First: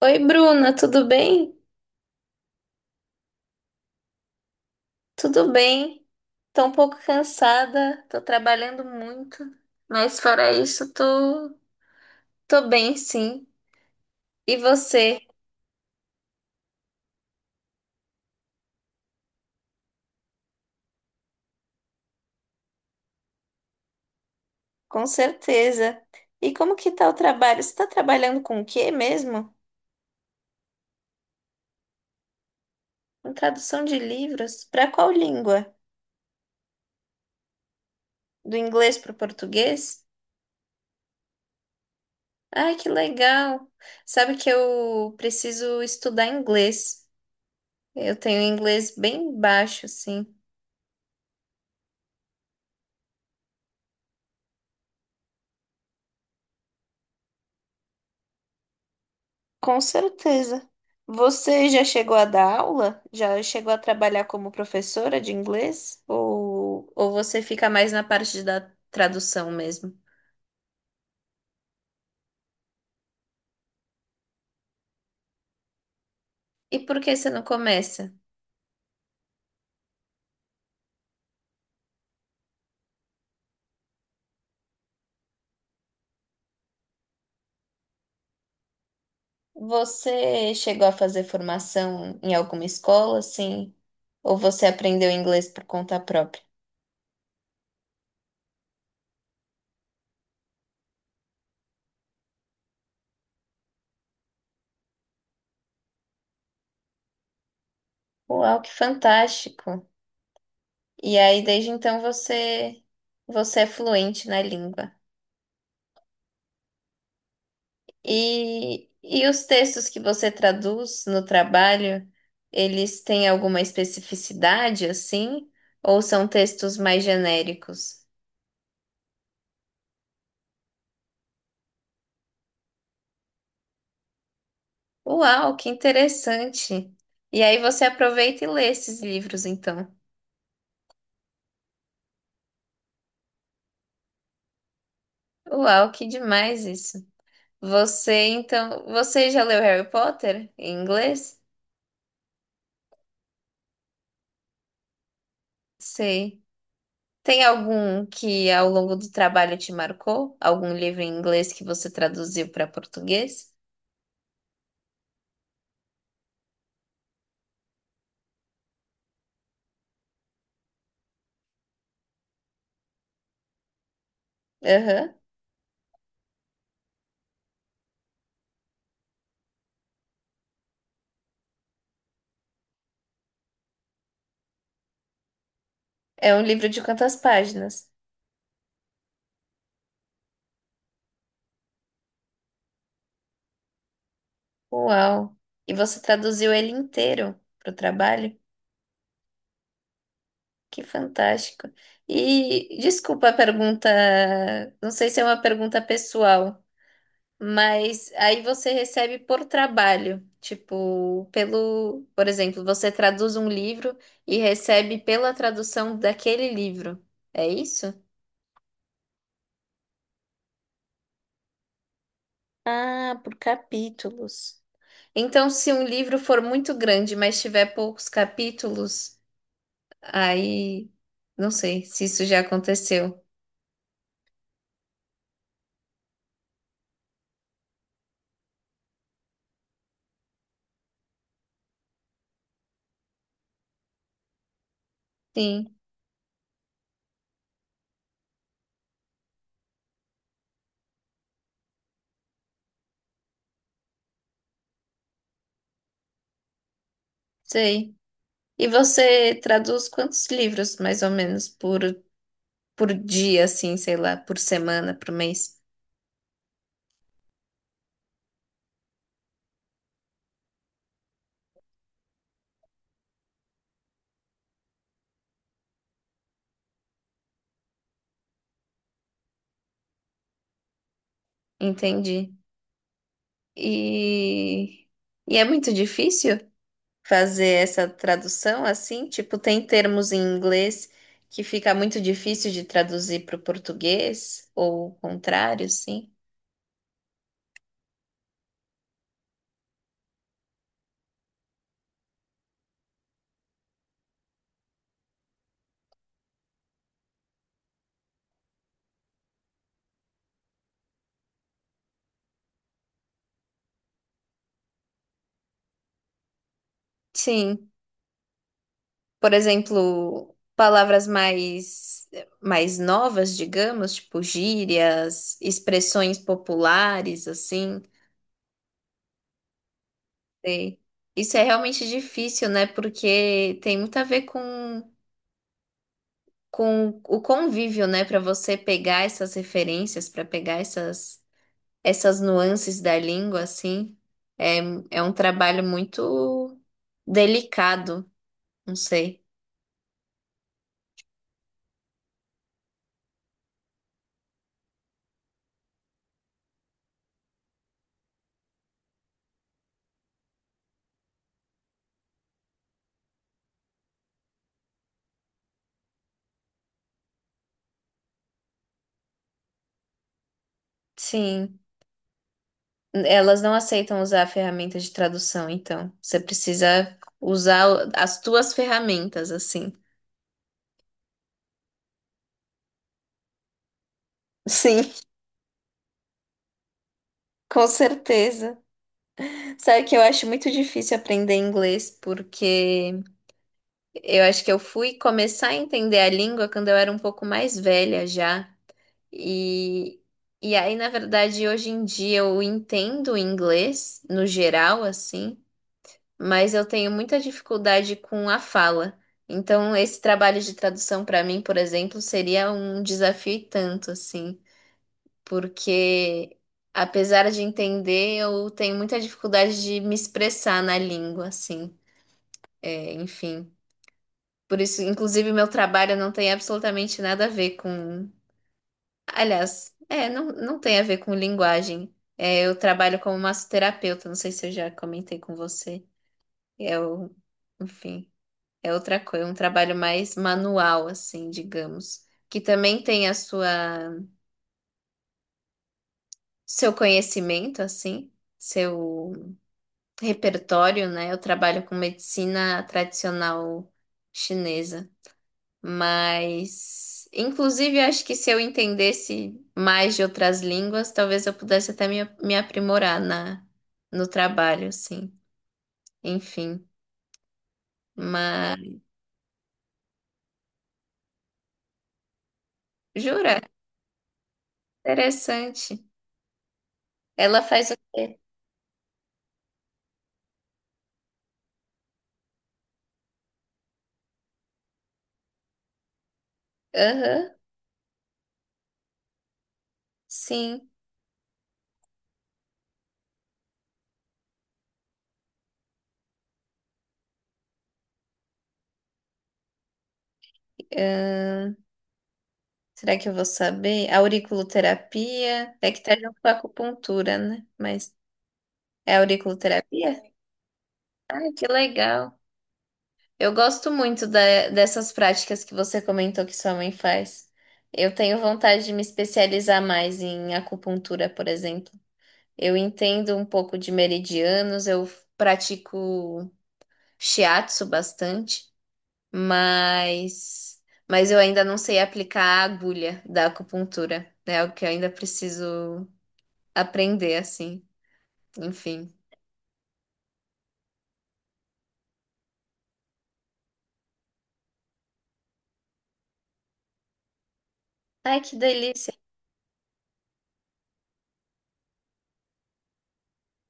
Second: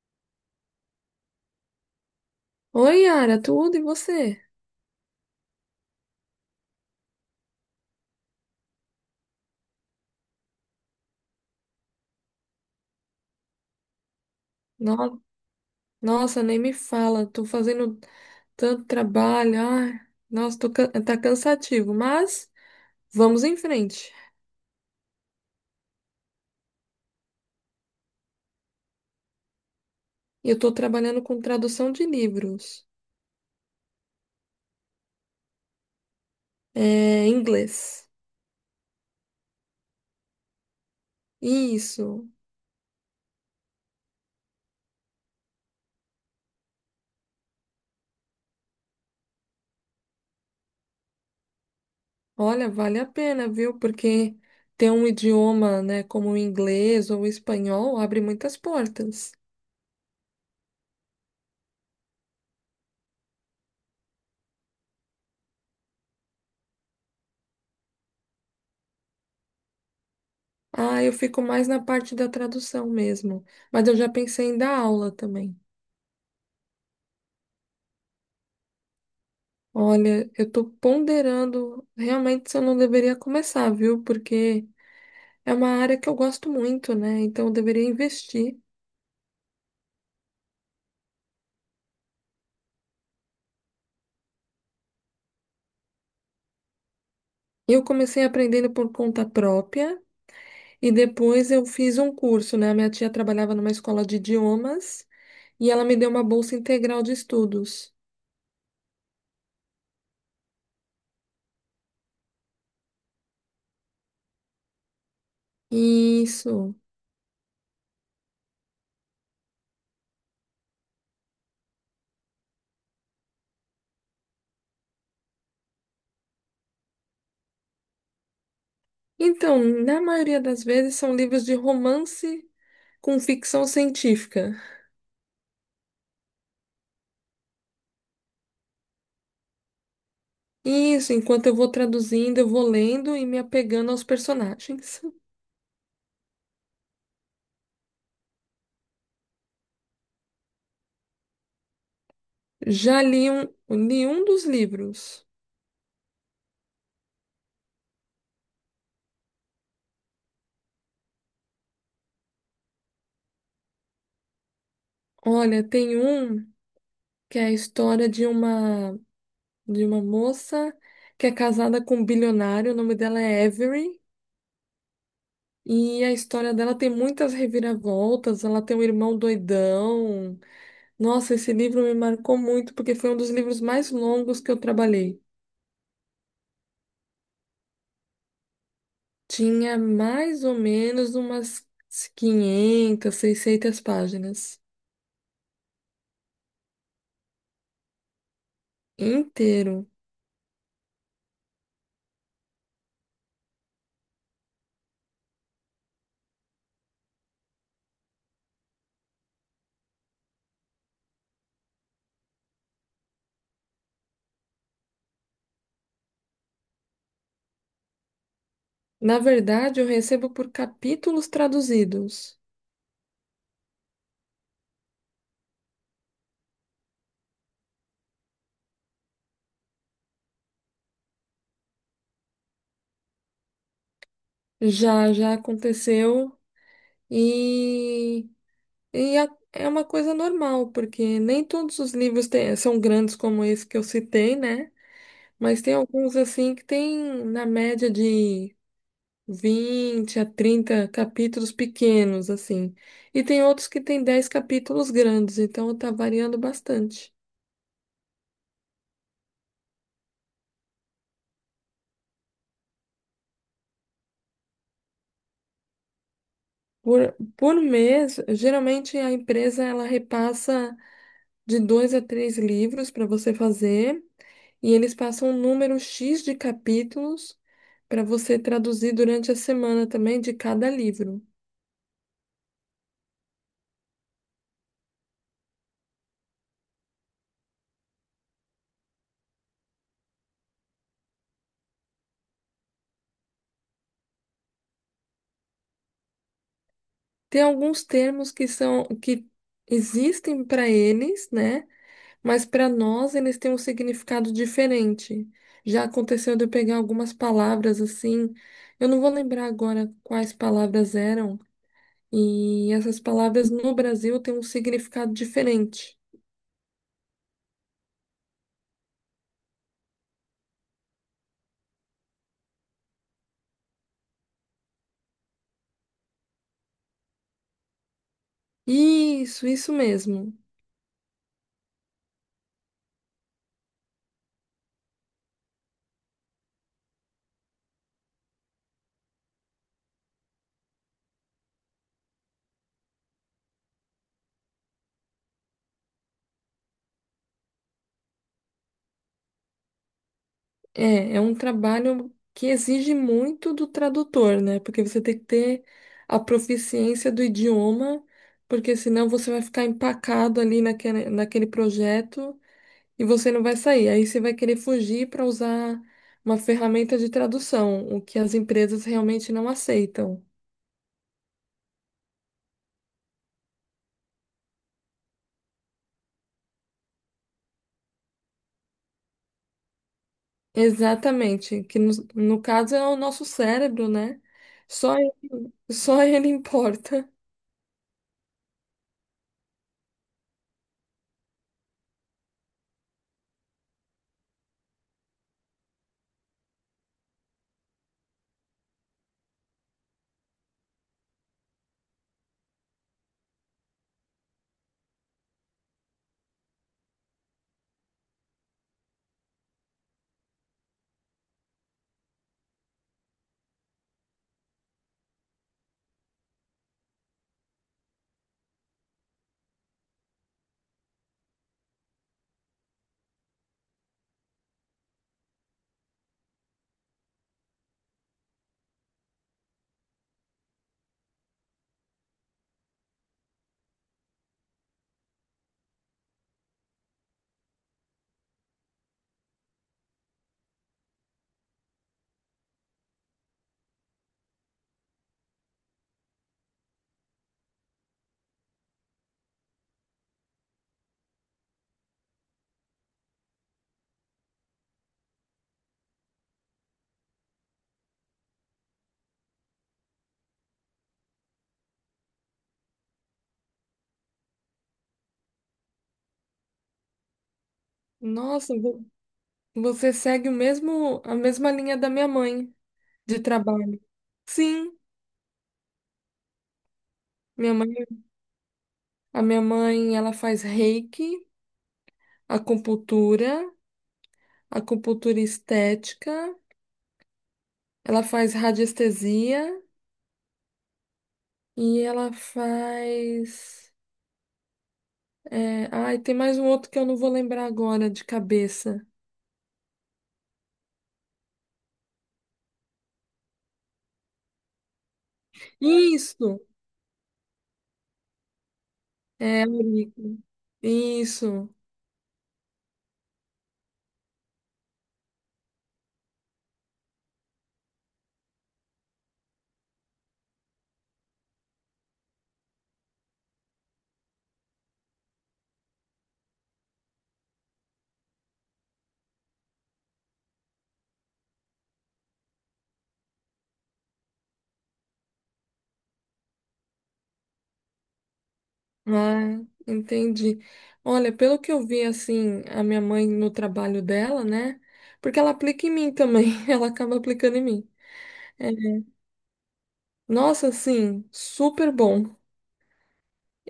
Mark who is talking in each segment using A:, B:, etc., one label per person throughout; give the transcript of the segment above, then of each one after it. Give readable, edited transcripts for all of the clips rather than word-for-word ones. A: Oi, Bruna, tudo bem?
B: Oi, Yara, tudo e você?
A: Tudo bem. Tô um pouco cansada, tô trabalhando muito, mas fora isso, tô bem, sim. E você?
B: No- Nossa, nem me fala, tô fazendo tanto trabalho, ai, nossa, tá cansativo, mas vamos em frente.
A: Com certeza. E como que tá o trabalho? Você tá trabalhando com o quê mesmo?
B: Eu tô trabalhando com tradução de livros,
A: Com tradução de livros? Para qual língua?
B: é, em inglês.
A: Do inglês para o português?
B: Isso,
A: Ai, que legal! Sabe que eu preciso estudar inglês. Eu tenho inglês bem baixo, sim.
B: olha, vale a pena, viu? Porque ter um idioma, né, como o inglês ou o espanhol abre muitas portas.
A: Com certeza. Você já chegou a dar aula? Já chegou a trabalhar como professora de inglês? Ou você fica mais na parte da tradução mesmo?
B: Ah, eu fico mais na parte da tradução mesmo, mas eu já pensei em dar aula também.
A: E por que você não começa?
B: Olha, eu tô ponderando realmente se eu não deveria começar, viu? Porque é uma área que eu gosto muito, né? Então eu deveria investir.
A: Você chegou a fazer formação em alguma escola, assim? Ou você aprendeu inglês por conta própria?
B: Eu comecei aprendendo por conta própria e depois eu fiz um curso, né? A minha tia trabalhava numa escola de idiomas e ela me deu uma bolsa integral de estudos.
A: Uau, que fantástico! E aí, desde então, você é fluente na língua.
B: Isso.
A: E os textos que você traduz no trabalho, eles têm alguma especificidade assim? Ou são textos mais genéricos?
B: Então, na maioria das vezes são livros de romance com ficção científica.
A: Uau, que interessante! E aí você aproveita e lê esses livros, então.
B: Isso, enquanto eu vou traduzindo, eu vou lendo e me apegando aos personagens.
A: Uau, que demais isso! Você, então, você já leu Harry Potter em inglês?
B: Já li um dos livros.
A: Sei. Tem algum que ao longo do trabalho te marcou? Algum livro em inglês que você traduziu para português?
B: Olha, tem um que é a história de uma moça que é casada com um bilionário, o nome dela é Avery,
A: Aham.
B: e a história dela tem muitas reviravoltas, ela tem um irmão doidão. Nossa, esse livro me marcou muito porque foi um dos livros mais longos que eu trabalhei.
A: É um livro de quantas páginas?
B: Tinha mais ou menos umas 500, 600 páginas
A: Uau! E você traduziu ele inteiro para o trabalho?
B: inteiro.
A: Que fantástico! E desculpa a pergunta, não sei se é uma pergunta pessoal, mas aí você recebe por trabalho, tipo, pelo, por exemplo, você traduz um livro e recebe pela tradução daquele livro. É isso?
B: Na verdade, eu recebo por capítulos traduzidos.
A: Ah, por capítulos. Então, se um livro for muito grande, mas tiver poucos capítulos. Aí, não sei se isso já aconteceu.
B: Já aconteceu e, e é uma coisa normal, porque nem todos os são grandes como esse que eu citei, né? Mas tem
A: Sim,
B: alguns assim que tem na média de 20 a 30 capítulos pequenos, assim. E tem outros que tem 10 capítulos grandes, então tá variando bastante.
A: sei. E você traduz quantos livros, mais ou menos, por dia, assim, sei lá, por semana, por mês?
B: Por mês, geralmente a empresa ela repassa de dois a três livros para você fazer, e eles passam um número X de capítulos para você traduzir durante a semana também de cada livro.
A: Entendi. E, e é muito difícil fazer essa tradução assim? Tipo, tem termos em inglês que fica muito difícil de traduzir para o português, ou o contrário, sim?
B: Tem alguns termos que são que existem para eles, né? Mas para nós eles têm um significado diferente. Já aconteceu de eu pegar algumas palavras assim, eu não vou lembrar agora quais palavras eram, e essas palavras no Brasil têm um significado diferente.
A: Sim. Por exemplo, palavras mais, mais novas, digamos, tipo gírias, expressões populares, assim.
B: Isso mesmo.
A: Sei. Isso é realmente difícil, né? Porque tem muito a ver com o convívio, né? Para você pegar essas referências, para pegar essas, essas nuances da língua, assim. É, é um trabalho muito delicado, não sei.
B: É, é um trabalho que exige muito do tradutor, né? Porque você tem que ter a proficiência do idioma, porque senão você vai ficar empacado ali naquele projeto e você não vai sair. Aí você vai querer fugir para usar uma ferramenta de tradução, o que as empresas realmente não aceitam.
A: Sim. Elas não aceitam usar a ferramenta de tradução, então. Você precisa usar o- as tuas ferramentas, assim.
B: Exatamente, que no caso é o nosso cérebro, né?
A: Sim,
B: Só, só ele importa.
A: com certeza. Sabe que eu acho muito difícil aprender inglês, porque eu acho que eu fui começar a entender a língua quando eu era um pouco mais velha já. E, e aí, na verdade, hoje em dia eu entendo o inglês no geral, assim. Mas eu tenho muita dificuldade com a fala. Então, esse trabalho de tradução para mim, por exemplo, seria um desafio e tanto, assim, porque apesar de entender, eu tenho muita dificuldade de me expressar na língua, assim. É, enfim. Por isso, inclusive, meu trabalho não tem absolutamente nada a ver com. Aliás, é, não, não tem a ver com linguagem. É, eu trabalho como massoterapeuta, não sei se eu já comentei com você. Eu, enfim. É outra coisa, um trabalho mais manual, assim, digamos, que também tem a sua seu conhecimento, assim, seu repertório, né? Eu trabalho com medicina tradicional chinesa, mas inclusive acho que se eu entendesse mais de outras línguas, talvez eu pudesse até me aprimorar na no trabalho, assim. Enfim,
B: Nossa,
A: mas
B: você segue o mesmo, a mesma linha da minha mãe. De
A: jura?
B: trabalho. Sim,
A: Interessante. Ela
B: minha mãe,
A: faz o quê?
B: a minha mãe, ela faz reiki, acupuntura, acupuntura estética,
A: Aham,
B: ela faz radiestesia
A: sim.
B: e ela faz tem mais um outro que eu não vou lembrar agora de cabeça.
A: Ah, será que eu vou saber? Auriculoterapia. É que tá junto com a
B: Isso,
A: acupuntura, né? Mas é
B: é,
A: auriculoterapia?
B: Aurico,
A: Ai, que
B: isso.
A: legal. Eu gosto muito da- dessas práticas que você comentou que sua mãe faz. Eu tenho vontade de me especializar mais em acupuntura, por exemplo. Eu entendo um pouco de meridianos, eu pratico shiatsu bastante. mas mas eu ainda não sei aplicar a agulha da acupuntura, né? É o que eu ainda preciso aprender assim. Enfim.
B: Ah, entendi. Olha, pelo que eu vi assim, a minha mãe no trabalho dela, né? Porque ela aplica em mim também, ela acaba aplicando em mim.
A: Ai, que
B: É,
A: delícia.
B: nossa, assim, super bom.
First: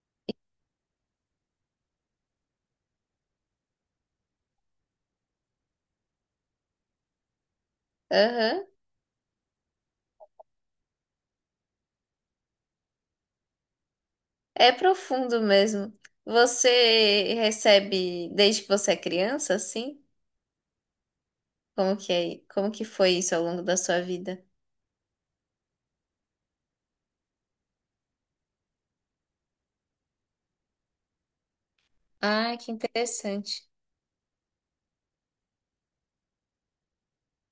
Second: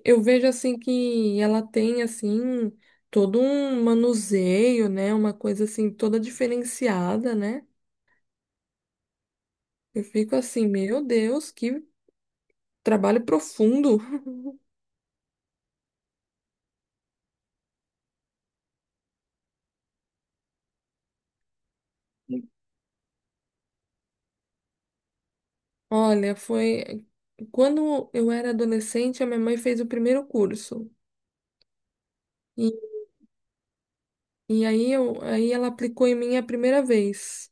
B: Eu vejo assim que ela tem assim todo um manuseio, né? Uma coisa assim toda diferenciada, né?
A: Aham.
B: Eu fico assim, meu Deus, que trabalho profundo.
A: É profundo mesmo. Você recebe desde que você é criança, assim? Como que é? Como que foi isso ao longo da sua vida?
B: Olha, foi quando eu era adolescente, a minha mãe fez o primeiro curso.
A: Ai, que
B: E,
A: interessante.
B: e aí, aí ela aplicou em mim a primeira vez.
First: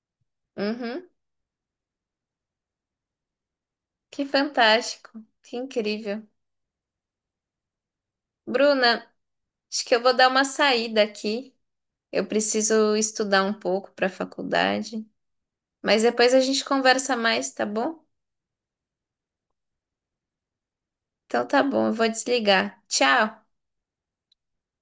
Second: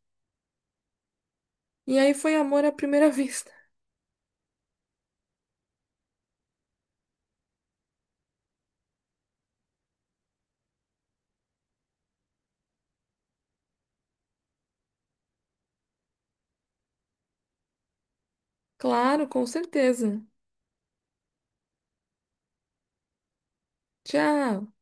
A: Uhum.
B: E aí foi amor à primeira vista.
A: Que fantástico. Que incrível. Bruna, acho que eu vou dar uma saída aqui. Eu preciso estudar um pouco para a faculdade, mas depois a gente conversa mais, tá bom?
B: Claro, com certeza.
A: Então tá bom, eu vou desligar. Tchau!
B: Tchau.